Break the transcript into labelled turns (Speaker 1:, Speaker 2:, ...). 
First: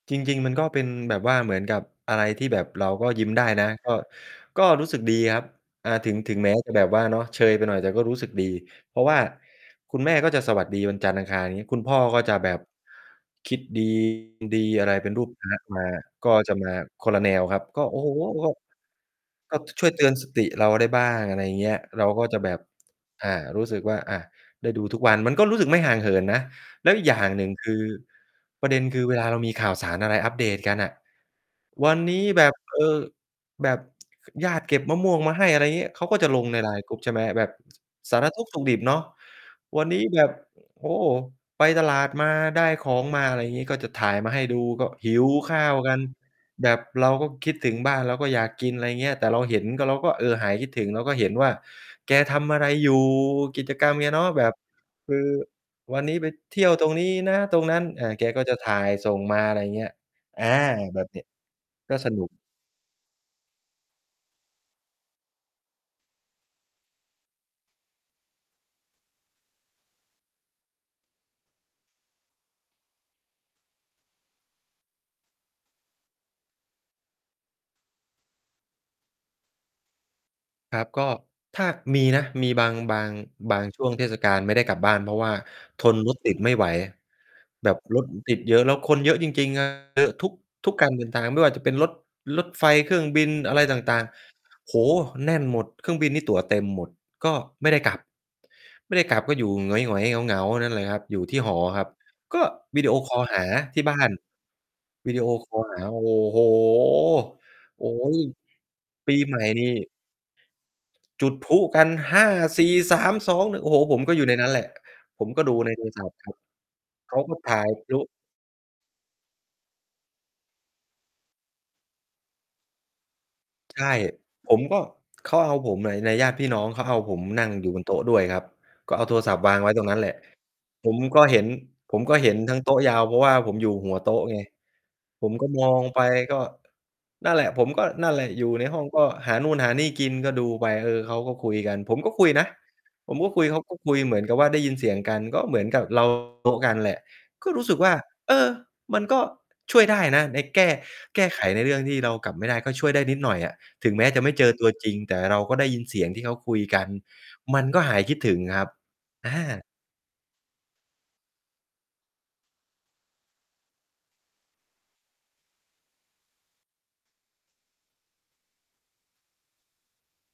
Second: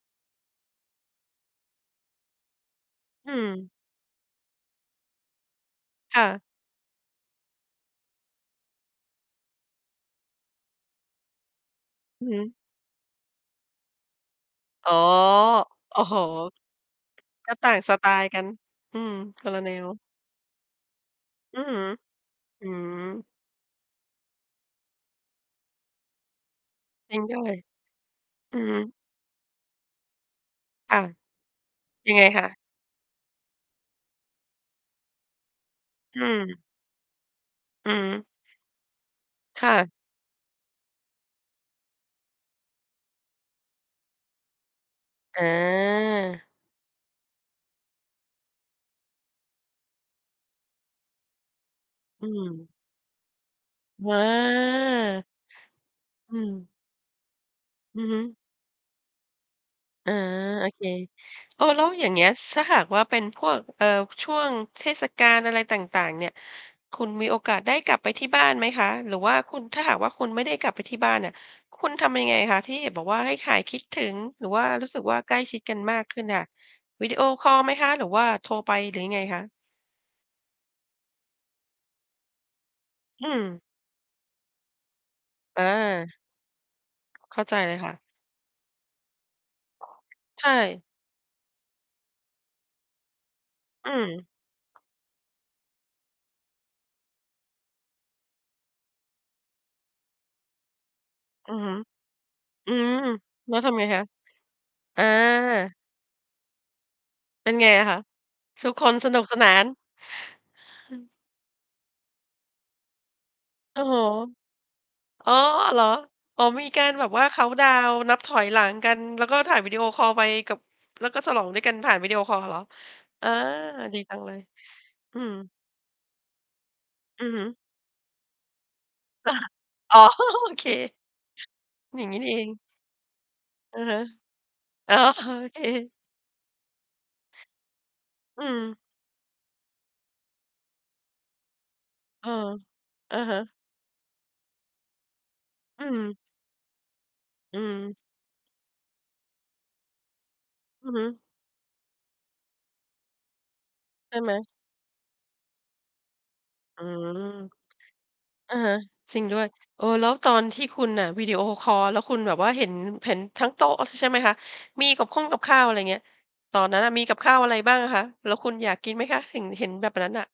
Speaker 1: จริง ๆ มันก็เป็นแบบว่า เหมือนกับอะไรที่แบบเราก็ยิ้
Speaker 2: อื
Speaker 1: มได้น
Speaker 2: ม
Speaker 1: ะ ก็ ก็รู้สึกดีครับ อ่า ถึง
Speaker 2: ค่
Speaker 1: ถึง
Speaker 2: ะ
Speaker 1: แม้จะแบบว่าเนาะ เชยไปหน่อย แต่ก็รู้สึกดี เพราะว่าคุณแม่ก็จะสวัสดีวันจันทร์ อังคาร งี้ คุณพ่อก็
Speaker 2: อือ
Speaker 1: จะ
Speaker 2: ฮ
Speaker 1: แบ
Speaker 2: ึ
Speaker 1: บคิด ดี อะ
Speaker 2: อ๋
Speaker 1: ไร
Speaker 2: อ
Speaker 1: เป็นรูปพระมา
Speaker 2: โอ้โฮ
Speaker 1: ก็จะมาคนละแนว
Speaker 2: ก็
Speaker 1: ครับ
Speaker 2: ต่าง
Speaker 1: ก็
Speaker 2: ส
Speaker 1: โอ้
Speaker 2: ไต
Speaker 1: โฮ
Speaker 2: ล์กัน
Speaker 1: แบบ
Speaker 2: อืม คน
Speaker 1: ก
Speaker 2: ล
Speaker 1: ็
Speaker 2: ะแน
Speaker 1: ช่วยเ
Speaker 2: ว
Speaker 1: ตือนสติเราได้บ้าง อะไรอย่
Speaker 2: อ
Speaker 1: า
Speaker 2: ื
Speaker 1: งเงี้ย
Speaker 2: อ
Speaker 1: เราก็จะแบบ
Speaker 2: อืม
Speaker 1: อ่า รู้สึกว่า อา ได้ดูทุกวัน ก็รู้สึกไม่ห่างเหินนะ แล้วอีก
Speaker 2: จ
Speaker 1: อ
Speaker 2: ร
Speaker 1: ย
Speaker 2: ิ
Speaker 1: ่
Speaker 2: ง
Speaker 1: าง
Speaker 2: ด้
Speaker 1: หนึ
Speaker 2: ว
Speaker 1: ่ง
Speaker 2: ย
Speaker 1: คือ
Speaker 2: อือ
Speaker 1: ประ
Speaker 2: ฮ
Speaker 1: เด
Speaker 2: ึ
Speaker 1: ็น คือเวลาเรามีข่าวสารอะไรอัปเดตกันอ
Speaker 2: ค
Speaker 1: ะ
Speaker 2: ่ะ
Speaker 1: วัน
Speaker 2: ยั
Speaker 1: น
Speaker 2: งไ
Speaker 1: ี
Speaker 2: ง
Speaker 1: ้
Speaker 2: ค
Speaker 1: แบ
Speaker 2: ะ?
Speaker 1: บ เออ แบบญาติเก็บมะม่วงมาให้ อะไรอย่างเงี้ย เขาก็
Speaker 2: อื
Speaker 1: จะลง
Speaker 2: ม
Speaker 1: ใน LIINE group ใช่ไหม แบบ
Speaker 2: อือฮ
Speaker 1: สา
Speaker 2: ึ
Speaker 1: รทุกข์สุกดิบเนาะ
Speaker 2: ค่
Speaker 1: วัน
Speaker 2: ะ
Speaker 1: นี้แบบ โอ้โฮ ไปตลาดมา ได้ของมา อะไรอย่างงี้ ก็จะถ่ายมาให้ดู ก็หิว
Speaker 2: เ
Speaker 1: ข้าวกัน
Speaker 2: ออ
Speaker 1: แบบเราก็คิดถึงบ้าน เราก็อยากกิน อะไรอย่างเงี้ย แต่เราเห็น เราก็ เออ หายคิดถึง เราก็เห็นว่าแก
Speaker 2: อื
Speaker 1: ทำอะไร
Speaker 2: ม
Speaker 1: อยู่ กิจกรรมแก
Speaker 2: ว่
Speaker 1: เนาะแบบคือ
Speaker 2: า
Speaker 1: วันนี้ไป
Speaker 2: อื
Speaker 1: เท
Speaker 2: ม
Speaker 1: ี่ยวตรงนี้นะ ตรงนั้น
Speaker 2: อื
Speaker 1: อ่า
Speaker 2: อฮึ
Speaker 1: แกก็จะถ่ายส่งมา อะไรอย่างเงี้ย
Speaker 2: อา
Speaker 1: อา
Speaker 2: โอเค
Speaker 1: แบบเนี้ย
Speaker 2: เออ แล้ว
Speaker 1: ก็
Speaker 2: อย
Speaker 1: ส
Speaker 2: ่างเ
Speaker 1: น
Speaker 2: ง
Speaker 1: ุ
Speaker 2: ี้
Speaker 1: ก
Speaker 2: ย ถ้าหากว่าเป็นพวก เอ่อ ช่วงเทศกาลอะไรต่าง ๆ เนี่ย คุณมีโอกาสได้กลับไปที่บ้านไหมคะ? หรือว่าคุณ ถ้าหากว่าคุณไม่ได้กลับไปที่บ้านอะ คุณทำยังไงคะ? ที่บอกว่าให้หายคิดถึง หรือว่ารู้สึกว่า ใกล้ชิดกันมากขึ้นค่ะ วิดีโอคอลไหมคะ? หรือว่าโทรไป? หรือยังไงคะ?
Speaker 1: ครับ ก็ ถ้า มีนะ มีบาง บาง
Speaker 2: อื
Speaker 1: บา
Speaker 2: ม
Speaker 1: งช่วงเทศกาลไม่ได้กลับบ้าน เพราะว่า
Speaker 2: อ
Speaker 1: ทนร
Speaker 2: า
Speaker 1: ถติดไม่ไหว
Speaker 2: เข้าใจ
Speaker 1: แบ
Speaker 2: เล
Speaker 1: บ
Speaker 2: ยค่ะ
Speaker 1: รถติดเยอะ แล้วคนเยอะจริง ๆ อา เยอะทุก
Speaker 2: ใช่
Speaker 1: ทุกการเดินทางไม่ว่าจะเป็นรถ รถไฟ เครื่องบิน อะไรต
Speaker 2: อื
Speaker 1: ่าง
Speaker 2: ม
Speaker 1: ๆ โอ้โฮ แน่นหมด เครื่องบินนี่ตั๋วเต็มหมด ก็ ไม่ได้กลับ ไม่ได้กลับก็อยู่หงอย ๆ เหงา ๆ นั่นแหละครับ อยู่ที่
Speaker 2: อ
Speaker 1: ห
Speaker 2: ื
Speaker 1: อ
Speaker 2: อฮึ
Speaker 1: ครับ ก็
Speaker 2: อื
Speaker 1: วิดีโอ
Speaker 2: ม
Speaker 1: คอลหา
Speaker 2: แล้วท
Speaker 1: ท
Speaker 2: ำ
Speaker 1: ี
Speaker 2: ไ
Speaker 1: ่
Speaker 2: ง
Speaker 1: บ้
Speaker 2: ค
Speaker 1: า
Speaker 2: ะ?
Speaker 1: น
Speaker 2: อา
Speaker 1: วิดีโอคอลหา โอ้โฮ
Speaker 2: เป็นไง
Speaker 1: โ
Speaker 2: ล
Speaker 1: อ
Speaker 2: ่ะ
Speaker 1: ๊
Speaker 2: คะ?
Speaker 1: ย
Speaker 2: ทุกคนส
Speaker 1: ปี
Speaker 2: นุก
Speaker 1: ใ
Speaker 2: ส
Speaker 1: หม่
Speaker 2: นา
Speaker 1: นี่
Speaker 2: น
Speaker 1: จุดพลุกัน 5 4 3 2 โอ้โ
Speaker 2: โ
Speaker 1: ฮ
Speaker 2: อ้โ
Speaker 1: ผ
Speaker 2: ฮ
Speaker 1: มก็อยู่ในนั้นแหละ ผ
Speaker 2: อ
Speaker 1: ม
Speaker 2: ๋อ
Speaker 1: ก็ดูใน
Speaker 2: เห
Speaker 1: โ
Speaker 2: ร
Speaker 1: ท
Speaker 2: อ?
Speaker 1: รศัพท์ครับ
Speaker 2: อ๋อ มีการแบ
Speaker 1: เ
Speaker 2: บ
Speaker 1: ขา
Speaker 2: ว่า
Speaker 1: ก็
Speaker 2: เคา
Speaker 1: ถ
Speaker 2: นต
Speaker 1: ่
Speaker 2: ์
Speaker 1: า
Speaker 2: ดา
Speaker 1: ยพ
Speaker 2: ว
Speaker 1: ล
Speaker 2: น์
Speaker 1: ุ
Speaker 2: นับถอยหลังกัน แล้วก็ถ่ายวิดีโอคอลไปกับ แล้วก็ฉลองด้วยกันผ่านวิดีโอคอลเหรอ? อา
Speaker 1: ใช่
Speaker 2: ดีจังเลย
Speaker 1: ผมก็
Speaker 2: อื
Speaker 1: เข
Speaker 2: ม
Speaker 1: าเอาผม อา ในญาติพี่น้อง เขาเอาผม
Speaker 2: อือฮ
Speaker 1: น
Speaker 2: ึ
Speaker 1: ั่งอยู่บนโต๊ะด้วยครับ ก็เอาโทร
Speaker 2: อ
Speaker 1: ศ
Speaker 2: า
Speaker 1: ัพท์วางไว้ตรงน
Speaker 2: อ๋
Speaker 1: ั
Speaker 2: อ
Speaker 1: ้นแหละ
Speaker 2: โอเค
Speaker 1: ผมก็เห็น ผ
Speaker 2: อย
Speaker 1: ม
Speaker 2: ่าง
Speaker 1: ก
Speaker 2: ง
Speaker 1: ็
Speaker 2: ี้น
Speaker 1: เ
Speaker 2: ี
Speaker 1: ห
Speaker 2: ่
Speaker 1: ็
Speaker 2: เ
Speaker 1: น
Speaker 2: อ
Speaker 1: ทั
Speaker 2: ง
Speaker 1: ้งโต๊ะยาว เพราะว่าผมอยู่
Speaker 2: อือ
Speaker 1: ห
Speaker 2: ฮ
Speaker 1: ั
Speaker 2: ึ
Speaker 1: วโต๊ะไง
Speaker 2: อ๋อ
Speaker 1: ผ
Speaker 2: โ
Speaker 1: มก
Speaker 2: อ
Speaker 1: ็
Speaker 2: เค
Speaker 1: มองไป ก็ นั่นแหละ ผมก็นั่นแหละ
Speaker 2: อ
Speaker 1: อ
Speaker 2: ื
Speaker 1: ยู่ใน
Speaker 2: ม
Speaker 1: ห้อง ก็หานู่นหานี่กิน ก็ดูไป เออ เขาก็คุยกัน ผมก็ค
Speaker 2: เอ
Speaker 1: ุ
Speaker 2: อ
Speaker 1: ยนะ ผ
Speaker 2: อ
Speaker 1: ม
Speaker 2: ะ
Speaker 1: ก็
Speaker 2: ฮ
Speaker 1: คุย
Speaker 2: ะ
Speaker 1: เขาก็คุยเหมือนกับว่า ได้ยินเสียงกัน ก็เหมือนก
Speaker 2: อ
Speaker 1: ั
Speaker 2: ื
Speaker 1: บ เรา
Speaker 2: ม
Speaker 1: โต๊ะนั่นแหละ ก็
Speaker 2: อื
Speaker 1: รู้สึกว่
Speaker 2: ม
Speaker 1: า เออ มันก็ช่วยได้นะ ในแก้
Speaker 2: อือฮึ
Speaker 1: แก้ไขในเรื่องที่เรากลับไม่ได้ ก็ช่วยได้นิดหน่อยอะ ถึงแม้
Speaker 2: ใช
Speaker 1: จ
Speaker 2: ่
Speaker 1: ะ
Speaker 2: ไ
Speaker 1: ไม
Speaker 2: ห
Speaker 1: ่
Speaker 2: ม?
Speaker 1: เจอตัวจริง แต่เราก็ได้ยินเสียงที่เขาคุยก
Speaker 2: อื
Speaker 1: ัน
Speaker 2: ม
Speaker 1: มันก็หายคิดถึง
Speaker 2: อะ
Speaker 1: ครั
Speaker 2: ฮ
Speaker 1: บ
Speaker 2: ะ จริง
Speaker 1: อ
Speaker 2: ด้วย
Speaker 1: า
Speaker 2: เออ แล้วตอนที่อะคุณวิดีโอคอล แล้วคุณแบบว่า เห็น เห็นทั้งโต๊ะใช่ไหมคะ? มีกับข้งกับข้าว อะไรอย่างเงี้ย ตอนนั้นอะมีกับข้าวอะไรบ้างอะคะ? แล้วคุณอยากกินไหมคะ เห็น เห็นแบบนั้นน่ะ?